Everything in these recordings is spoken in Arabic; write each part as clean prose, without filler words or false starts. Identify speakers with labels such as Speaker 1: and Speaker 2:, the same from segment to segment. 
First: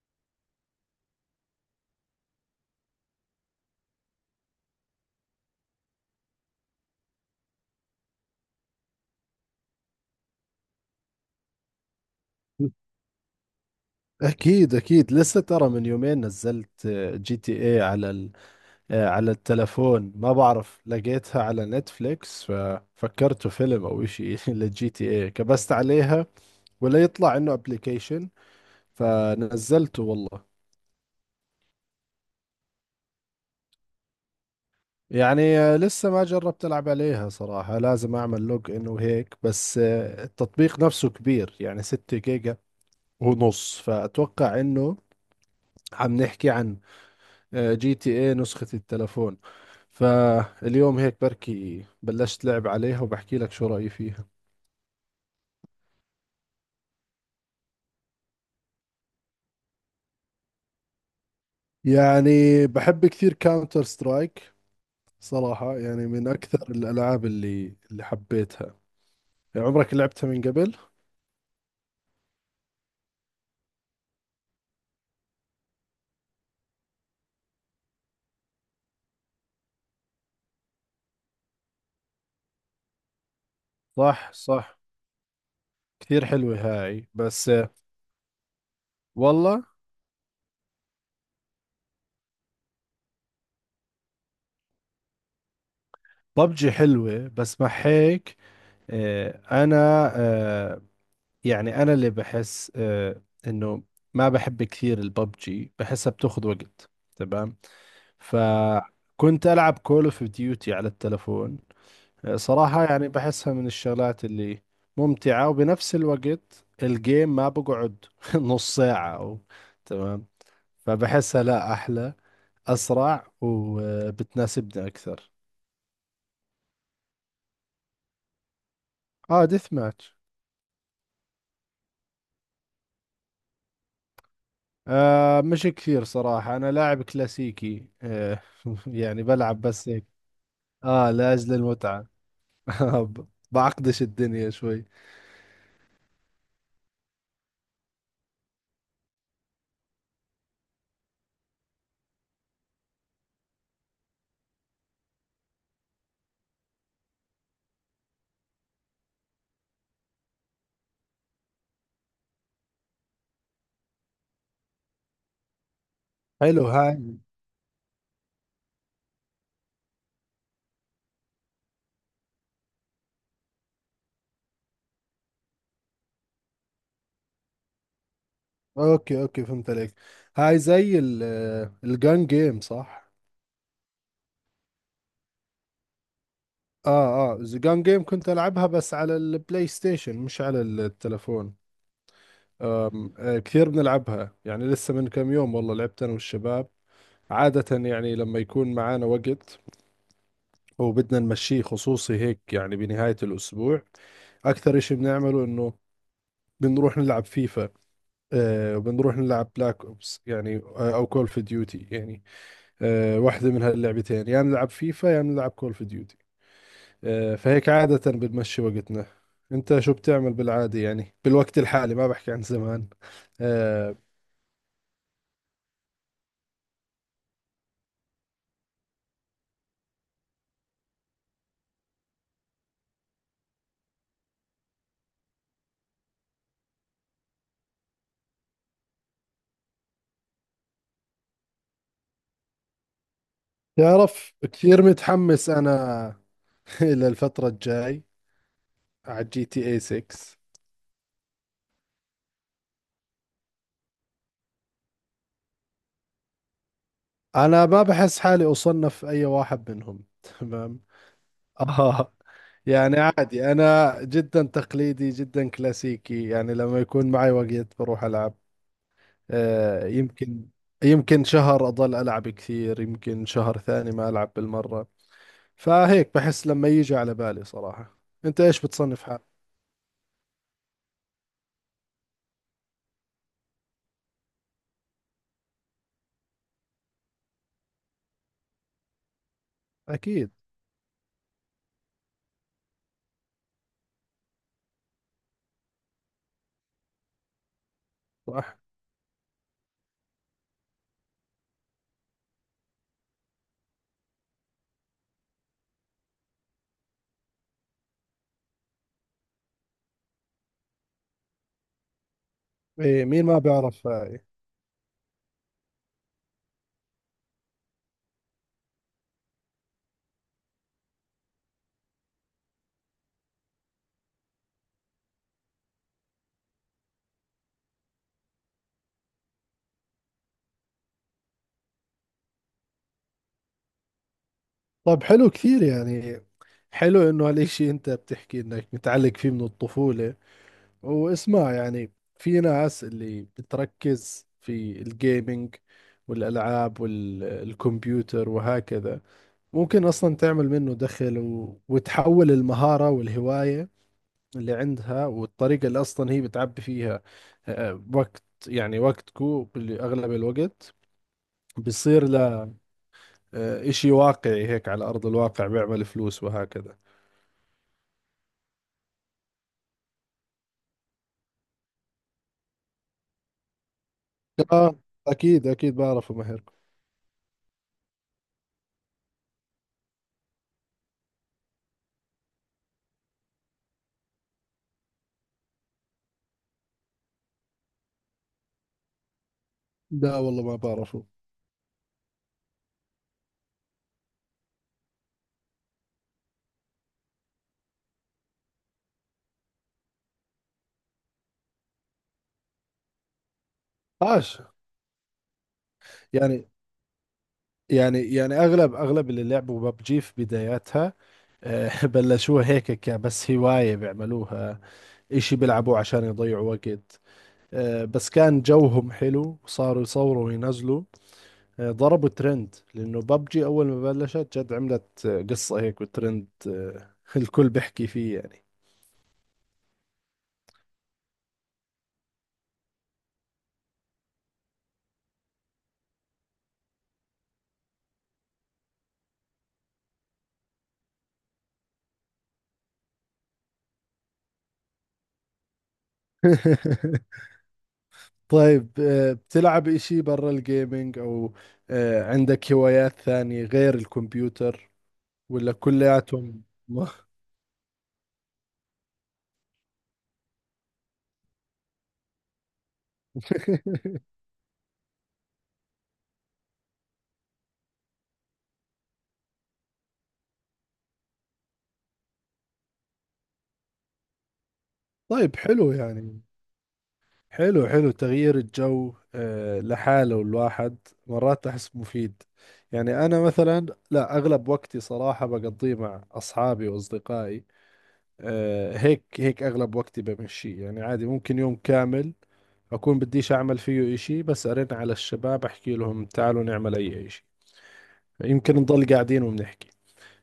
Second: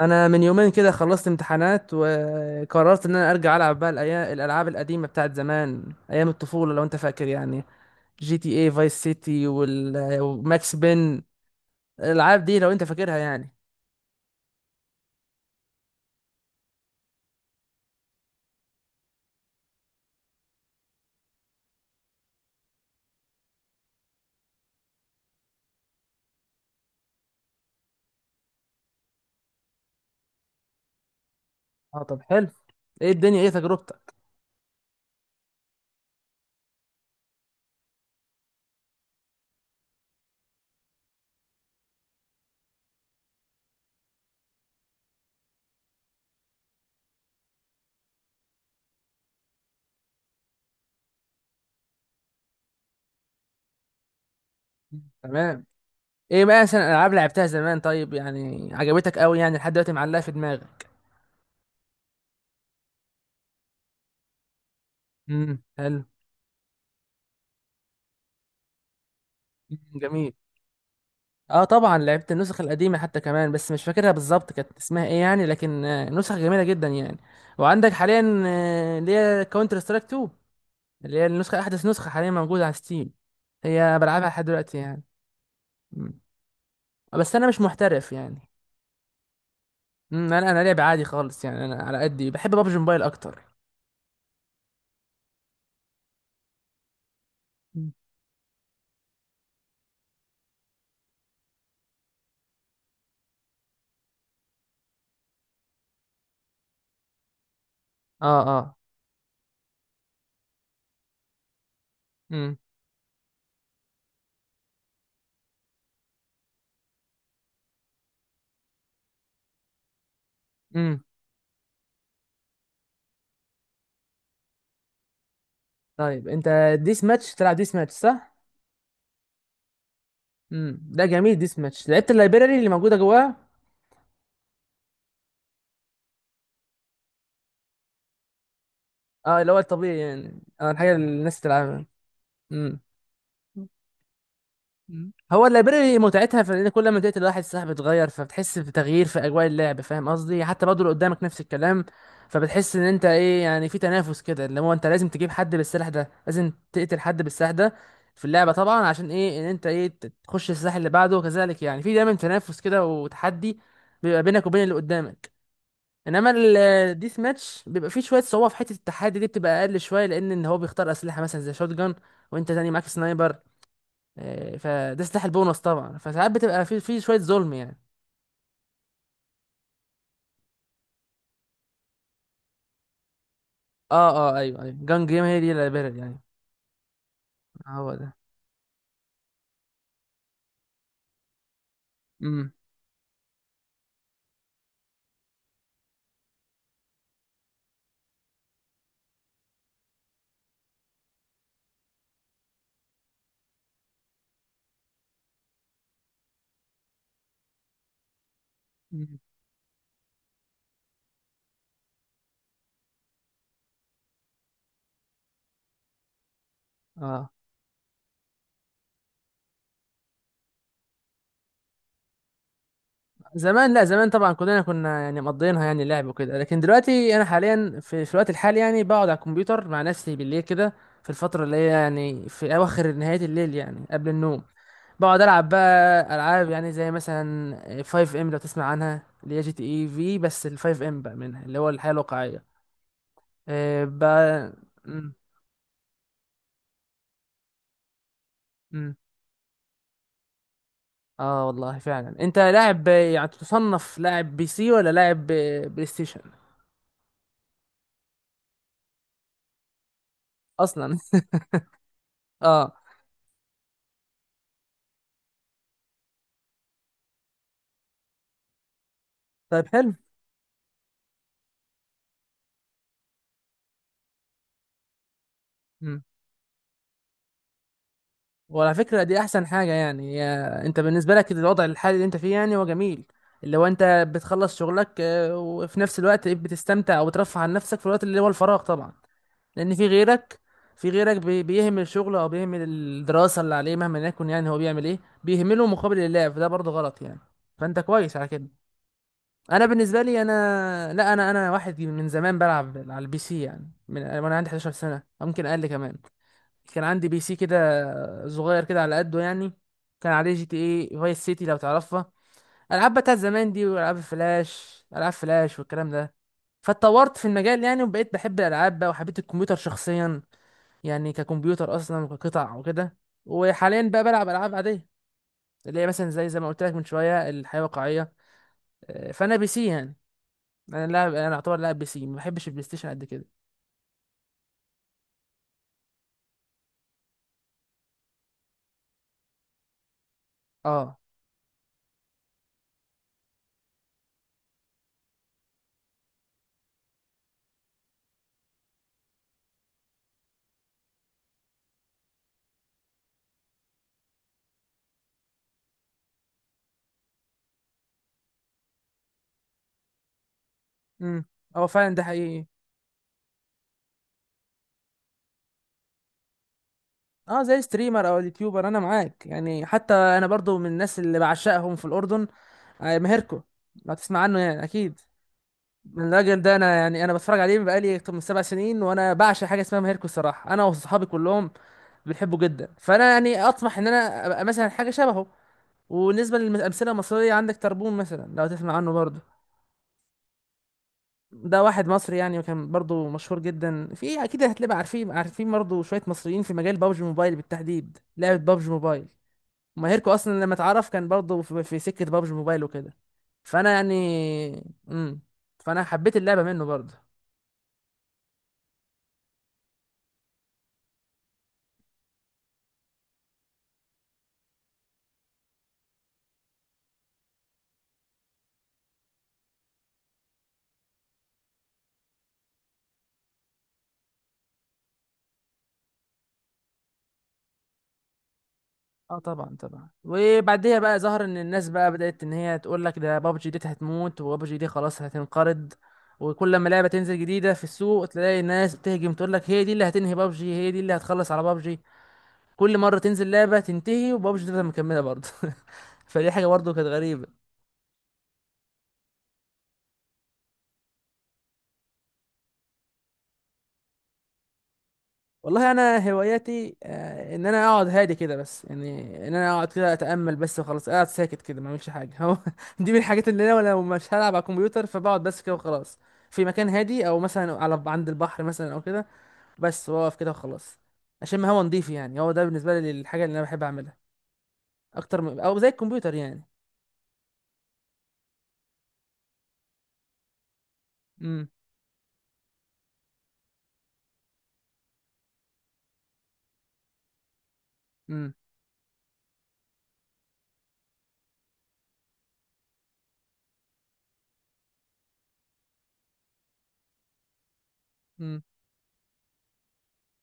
Speaker 1: انا من يومين كده خلصت امتحانات وقررت ان انا ارجع العب بقى الالعاب القديمه بتاعت زمان ايام الطفوله لو انت فاكر يعني. جي تي اي فايس سيتي وماكس بين. الالعاب دي لو انت فاكرها يعني.
Speaker 2: أكيد أكيد لسه ترى من يومين نزلت جي تي اي على على التلفون. ما بعرف لقيتها على نتفليكس ففكرته فيلم أو إشي للجي تي اي كبست عليها ولا يطلع إنه أبليكيشن فنزلته والله.
Speaker 1: اه طب حلو. ايه الدنيا، ايه تجربتك؟
Speaker 2: يعني لسه ما جربت ألعب عليها صراحة، لازم أعمل لوج إن وهيك. بس التطبيق نفسه كبير يعني 6 جيجا ونص، فأتوقع إنه عم نحكي عن جي تي اي نسخة التلفون. فاليوم هيك بركي بلشت لعب عليها وبحكي لك شو رأيي فيها.
Speaker 1: تمام. ايه بقى مثلا الالعاب لعبتها زمان طيب يعني، عجبتك قوي يعني لحد دلوقتي معلقه في دماغك؟
Speaker 2: يعني بحب كثير كاونتر سترايك صراحة،
Speaker 1: حلو.
Speaker 2: يعني من أكثر الألعاب اللي حبيتها.
Speaker 1: مم،
Speaker 2: عمرك لعبتها
Speaker 1: جميل.
Speaker 2: من قبل؟
Speaker 1: اه طبعا لعبت النسخ القديمه حتى كمان، بس مش فاكرها بالظبط كانت اسمها ايه يعني، لكن نسخ جميله جدا يعني. وعندك حاليا اللي هي كاونتر سترايك 2، اللي هي النسخه احدث نسخه حاليا موجوده على ستيم. هي بلعبها
Speaker 2: صح
Speaker 1: لحد دلوقتي
Speaker 2: صح،
Speaker 1: يعني. مم.
Speaker 2: كثير حلوة هاي.
Speaker 1: بس انا
Speaker 2: بس
Speaker 1: مش محترف يعني.
Speaker 2: والله.
Speaker 1: مم، انا لعب عادي خالص يعني. انا على قدي بحب بابجي موبايل اكتر.
Speaker 2: ببجي حلوة بس مع
Speaker 1: مم.
Speaker 2: هيك. آه، أنا آه، يعني أنا اللي بحس إنه ما بحب كثير الببجي، بحسها بتاخذ وقت. تمام.
Speaker 1: اه اه.
Speaker 2: فكنت ألعب كول اوف ديوتي على التلفون.
Speaker 1: امم.
Speaker 2: صراحة يعني بحسها من الشغلات اللي ممتعة، وبنفس الوقت الجيم ما بقعد نص ساعة أو. تمام.
Speaker 1: امم.
Speaker 2: فبحسها لا، أحلى، أسرع وبتناسبني أكثر.
Speaker 1: طيب انت ديس ماتش، تلعب ديس ماتش صح؟
Speaker 2: اه، ديث ماتش.
Speaker 1: امم، ده جميل. ديس ماتش لعبت اللايبراري اللي موجوده جواه؟
Speaker 2: مش كثير صراحة، انا لاعب كلاسيكي يعني
Speaker 1: اه، اللي هو
Speaker 2: بلعب بس
Speaker 1: الطبيعي
Speaker 2: هيك.
Speaker 1: يعني، اه الحاجه اللي
Speaker 2: اه،
Speaker 1: الناس
Speaker 2: لاجل
Speaker 1: تلعبها.
Speaker 2: المتعة.
Speaker 1: مم.
Speaker 2: بعقدش الدنيا شوي.
Speaker 1: مم. هو اللايبراري متعتها في ان كل ما تقتل واحد السلاح بيتغير، فبتحس بتغيير في اجواء اللعب، فاهم قصدي؟ حتى برضه اللي قدامك نفس الكلام. فبتحس ان انت ايه يعني، في تنافس كده اللي هو انت لازم تجيب حد بالسلاح ده، لازم تقتل حد بالسلاح ده في اللعبه طبعا، عشان ايه؟ ان انت ايه تخش السلاح اللي بعده، وكذلك يعني في دايما تنافس كده وتحدي بيبقى بينك وبين اللي قدامك. انما
Speaker 2: حلو هاي.
Speaker 1: الديث ماتش بيبقى فيه شويه صعوبه، في حته التحدي دي بتبقى اقل شويه، لان ان هو بيختار اسلحه مثلا زي شوت جان وانت تاني معاك سنايبر، فده سلاح البونص طبعا، فساعات بتبقى في شويه ظلم يعني.
Speaker 2: اوكي اوكي، فهمت عليك. هاي زي الجان جيم، صح؟
Speaker 1: اه اه، ايوه ايوه، جان جيم هي دي الليبرال يعني.
Speaker 2: اه اه، الجان
Speaker 1: هو
Speaker 2: جيم
Speaker 1: ده.
Speaker 2: كنت العبها بس على البلاي ستيشن مش على التلفون.
Speaker 1: امم.
Speaker 2: آم آه كثير بنلعبها يعني، لسه من كم يوم والله لعبت انا والشباب. عادة يعني لما يكون معانا وقت وبدنا نمشيه، خصوصي هيك يعني بنهاية الأسبوع، أكثر إشي بنعمله إنه بنروح نلعب فيفا وبنروح
Speaker 1: أمم.
Speaker 2: نلعب بلاك أوبس، يعني أو كول اوف ديوتي يعني. واحدة من هاللعبتين، يا يعني نلعب فيفا، يا يعني نلعب كول اوف ديوتي.
Speaker 1: اه
Speaker 2: فهيك عادة بنمشي وقتنا. أنت شو بتعمل بالعادة؟ يعني بالوقت الحالي، ما بحكي عن زمان.
Speaker 1: زمان، لا
Speaker 2: آه
Speaker 1: زمان طبعا كلنا كنا يعني مقضيينها يعني لعب وكده، لكن دلوقتي انا حاليا في الوقت الحالي يعني بقعد على الكمبيوتر مع نفسي بالليل كده. في الفتره اللي هي يعني في اواخر نهايه الليل يعني قبل النوم بقعد العب بقى العاب يعني زي مثلا 5 ام لو تسمع عنها، اللي هي جي تي اي في، بس ال 5 ام بقى منها اللي هو الحياه الواقعيه
Speaker 2: تعرف
Speaker 1: بقى.
Speaker 2: كثير متحمس أنا للفترة الجاي
Speaker 1: امم.
Speaker 2: على جي تي اي 6.
Speaker 1: اه والله فعلا، انت لاعب يعني، تصنف لاعب بي سي ولا لاعب بلاي ستيشن
Speaker 2: انا ما بحس حالي اصنف اي واحد منهم تمام.
Speaker 1: اصلا؟
Speaker 2: اه،
Speaker 1: اه.
Speaker 2: يعني عادي انا جدا تقليدي، جدا كلاسيكي، يعني لما يكون معي وقت بروح العب.
Speaker 1: طيب
Speaker 2: آه
Speaker 1: حلو.
Speaker 2: يمكن يمكن شهر اضل العب كثير، يمكن شهر ثاني ما العب بالمرة.
Speaker 1: امم.
Speaker 2: فهيك بحس لما يجي على بالي صراحة. انت ايش
Speaker 1: وعلى فكره
Speaker 2: بتصنف
Speaker 1: دي
Speaker 2: حالك؟
Speaker 1: احسن حاجه يعني، يا انت بالنسبه لك الوضع الحالي اللي انت فيه يعني هو جميل. اللي هو انت بتخلص شغلك وفي نفس الوقت بتستمتع وبترفه عن نفسك في الوقت اللي هو الفراغ طبعا. لان في
Speaker 2: اكيد.
Speaker 1: غيرك، في غيرك بيهمل شغله او بيهمل الدراسه اللي عليه، مهما يكن يعني هو بيعمل ايه بيهمله مقابل اللعب، فده برضه غلط يعني. فانت كويس على كده.
Speaker 2: صح.
Speaker 1: انا بالنسبه لي، انا لا، انا واحد من زمان بلعب على البي سي يعني من وانا عندي 11 سنه أو ممكن اقل كمان. كان عندي بي سي كده صغير كده على قده يعني. كان عليه جي تي اي فايس سيتي لو تعرفها، العاب
Speaker 2: إيه،
Speaker 1: بتاعت
Speaker 2: مين ما
Speaker 1: زمان دي،
Speaker 2: بيعرف
Speaker 1: والعاب
Speaker 2: هاي؟
Speaker 1: فلاش، العاب فلاش والكلام ده. فاتطورت في المجال يعني وبقيت بحب الالعاب بقى، وحبيت الكمبيوتر شخصيا يعني ككمبيوتر اصلا وكقطع وكده. وحاليا بقى بلعب العاب عاديه اللي هي مثلا زي زي ما قلت لك من شويه الحياه الواقعيه، فانا بي سي يعني. انا لاعب، انا اعتبر لاعب بي سي، ما بحبش البلاي ستيشن قد كده.
Speaker 2: طب حلو كثير يعني، حلو انه هالشيء انت بتحكي انك متعلق فيه من الطفولة.
Speaker 1: اه.
Speaker 2: واسمع يعني، في ناس اللي بتركز في الجيمينج والألعاب والكمبيوتر وهكذا، ممكن أصلا تعمل منه دخل و... وتحول المهارة والهواية اللي عندها والطريقة اللي أصلا هي بتعبي فيها وقت، يعني وقتكو أغلب الوقت
Speaker 1: امم. هو فعلا ده
Speaker 2: بيصير
Speaker 1: حقيقي.
Speaker 2: له إشي واقعي هيك على أرض الواقع، بيعمل فلوس وهكذا.
Speaker 1: اه، زي ستريمر او اليوتيوبر. انا معاك يعني، حتى انا برضو من الناس اللي بعشقهم في الاردن ماهركو لو تسمع عنه يعني
Speaker 2: آه
Speaker 1: اكيد.
Speaker 2: أكيد أكيد
Speaker 1: من
Speaker 2: بعرفه
Speaker 1: الراجل
Speaker 2: ماهر.
Speaker 1: ده انا يعني، انا بتفرج عليه بقالي اكتر من 7 سنين، وانا بعشق حاجه اسمها ماهركو الصراحه، انا وصحابي كلهم بنحبه جدا. فانا يعني اطمح ان انا ابقى مثلا حاجه شبهه. وبالنسبه للامثله المصريه، عندك تربون مثلا لو تسمع عنه برضو.
Speaker 2: لا والله ما بعرفه.
Speaker 1: ده واحد مصري يعني، وكان برضو مشهور جدا. في اكيد هتلاقي عارفين، عارفين برضو شويه مصريين في مجال بابجي موبايل بالتحديد، لعبه بابجي موبايل. ماهركو اصلا لما اتعرف كان برضو في سكه بابجي موبايل وكده. فانا يعني.
Speaker 2: عاش.
Speaker 1: امم. فانا حبيت اللعبه
Speaker 2: يعني
Speaker 1: منه برضو.
Speaker 2: يعني اغلب اللي لعبوا ببجي في بداياتها بلشوها هيك كبس هواية بيعملوها، اشي بيلعبوه عشان يضيعوا وقت. بس كان جوهم حلو وصاروا يصوروا وينزلوا. ضربوا ترند، لانه ببجي اول ما بلشت جد عملت قصة هيك وترند الكل بيحكي فيه يعني.
Speaker 1: اه طبعا طبعا، وبعديها بقى ظهر ان الناس بقى بدات ان هي تقول لك ده بابجي دي هتموت، وبابجي دي خلاص هتنقرض. وكل ما لعبه تنزل جديده في السوق تلاقي الناس بتهجم تقول لك هي دي اللي هتنهي بابجي، هي دي اللي هتخلص على بابجي. كل مره تنزل لعبه تنتهي، وبابجي تفضل مكمله برضه. فدي حاجه برضه كانت غريبه.
Speaker 2: طيب، بتلعب اشي برا الجيمينج او عندك هوايات ثانية غير الكمبيوتر، ولا
Speaker 1: والله انا
Speaker 2: كلياتهم؟
Speaker 1: هواياتي ان انا اقعد هادي كده بس يعني، ان انا اقعد كده اتامل بس وخلاص، قاعد ساكت كده ما اعملش حاجه. هو دي من الحاجات اللي انا لو مش هلعب على الكمبيوتر فبقعد بس كده وخلاص. في مكان هادي او مثلا على عند البحر مثلا او كده، بس واقف كده وخلاص، اشم هوا نضيف. يعني هو ده بالنسبه لي الحاجه اللي انا بحب اعملها اكتر
Speaker 2: طيب
Speaker 1: من او زي
Speaker 2: حلو
Speaker 1: الكمبيوتر
Speaker 2: يعني.
Speaker 1: يعني.
Speaker 2: حلو، حلو تغيير الجو لحاله الواحد، مرات
Speaker 1: امم.
Speaker 2: أحس مفيد. يعني أنا مثلا لا، أغلب وقتي صراحة بقضيه مع أصحابي وأصدقائي.
Speaker 1: امم.
Speaker 2: هيك هيك أغلب وقتي بمشي، يعني عادي ممكن يوم كامل أكون بديش أعمل فيه إشي، بس أرن على الشباب أحكي لهم تعالوا نعمل أي إشي.
Speaker 1: امم.
Speaker 2: يمكن نضل قاعدين وبنحكي.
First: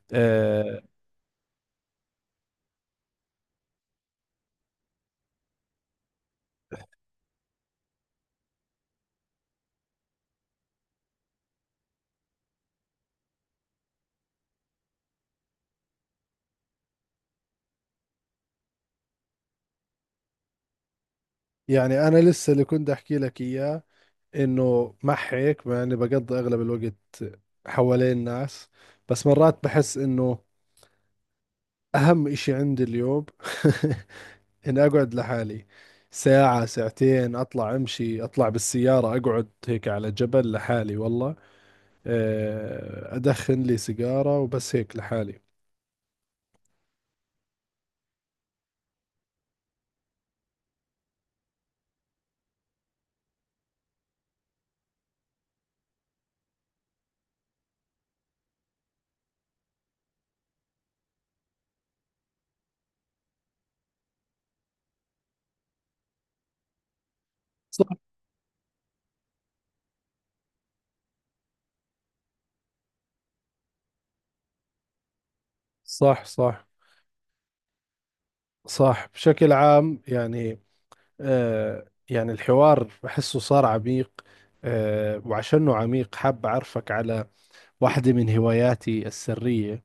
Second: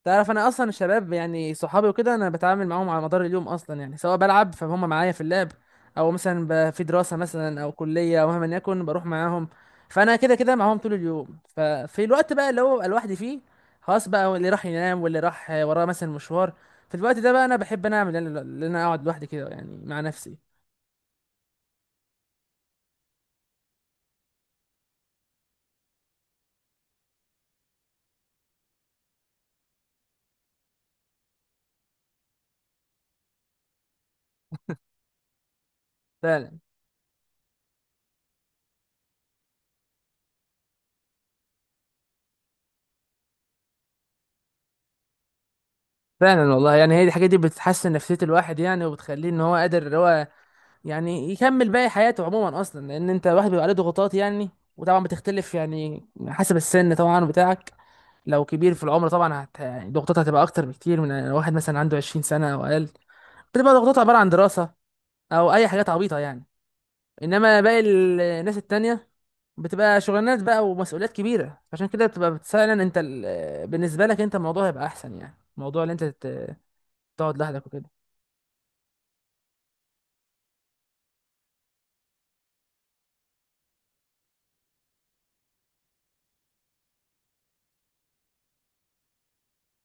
Speaker 1: تعرف انا اصلا
Speaker 2: آه،
Speaker 1: الشباب يعني صحابي وكده، انا بتعامل معاهم على مدار اليوم اصلا يعني، سواء بلعب فهم معايا في اللعب، او مثلا في دراسه مثلا او كليه او مهما يكن بروح معاهم. فانا كده كده معاهم طول اليوم. ففي الوقت بقى اللي هو ببقى لوحدي فيه، خلاص بقى اللي راح ينام واللي راح وراه مثلا مشوار، في الوقت ده بقى انا بحب انا اعمل ان انا اقعد لوحدي كده يعني مع نفسي.
Speaker 2: يعني أنا لسه اللي كنت أحكي لك إياه، انه مع هيك مع اني بقضي اغلب الوقت حوالين الناس، بس مرات بحس انه اهم اشي عندي اليوم اني اقعد لحالي
Speaker 1: فعلا.
Speaker 2: ساعة ساعتين، اطلع امشي، اطلع بالسيارة، اقعد هيك على جبل لحالي والله. ادخن لي سيجارة وبس هيك لحالي.
Speaker 1: فعلا والله يعني، هي دي الحاجات دي بتحسن نفسيه الواحد يعني، وبتخليه ان هو قادر ان هو يعني يكمل باقي حياته عموما. اصلا لان انت الواحد بيبقى عليه ضغوطات يعني، وطبعا بتختلف يعني حسب السن طبعا بتاعك. لو كبير في العمر طبعا يعني ضغوطاتها هتبقى اكتر بكتير من واحد مثلا عنده 20 سنه او اقل، بتبقى ضغوطاتها عباره عن دراسه او اي حاجات عبيطه يعني. انما باقي
Speaker 2: صح.
Speaker 1: الناس التانية بتبقى شغلانات بقى ومسؤوليات كبيره، عشان كده بتبقى فعلا انت بالنسبه لك انت الموضوع هيبقى احسن يعني. الموضوع اللي انت
Speaker 2: صح صح
Speaker 1: تقعد لوحدك وكده.
Speaker 2: صح. بشكل عام يعني يعني الحوار بحسه صار عميق. وعشانه عميق حاب أعرفك على واحدة من هواياتي السرية.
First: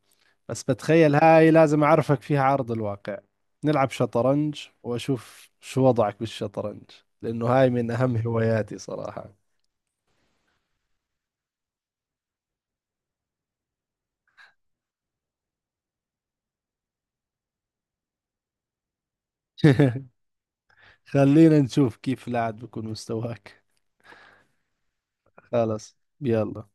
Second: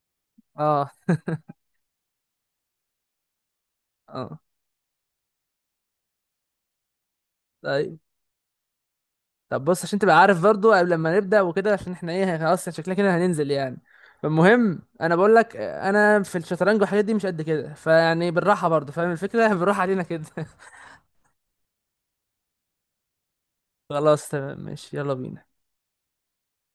Speaker 2: بس
Speaker 1: اه
Speaker 2: بتخيل هاي لازم أعرفك فيها عرض الواقع. نلعب
Speaker 1: اه.
Speaker 2: شطرنج وأشوف شو وضعك بالشطرنج، لأنه هاي من أهم هواياتي صراحة.
Speaker 1: طب بص عشان تبقى عارف برضو، قبل لما نبدأ وكده، عشان احنا ايه خلاص شكلنا كده هننزل يعني. فالمهم انا بقول لك انا في الشطرنج والحاجات دي مش قد كده، فيعني بالراحة برضو، فاهم الفكرة؟ بالراحة علينا كده.
Speaker 2: خلينا نشوف كيف لاعب بكون مستواك.
Speaker 1: خلاص تمام ماشي، يلا بينا.
Speaker 2: خلص، يلا.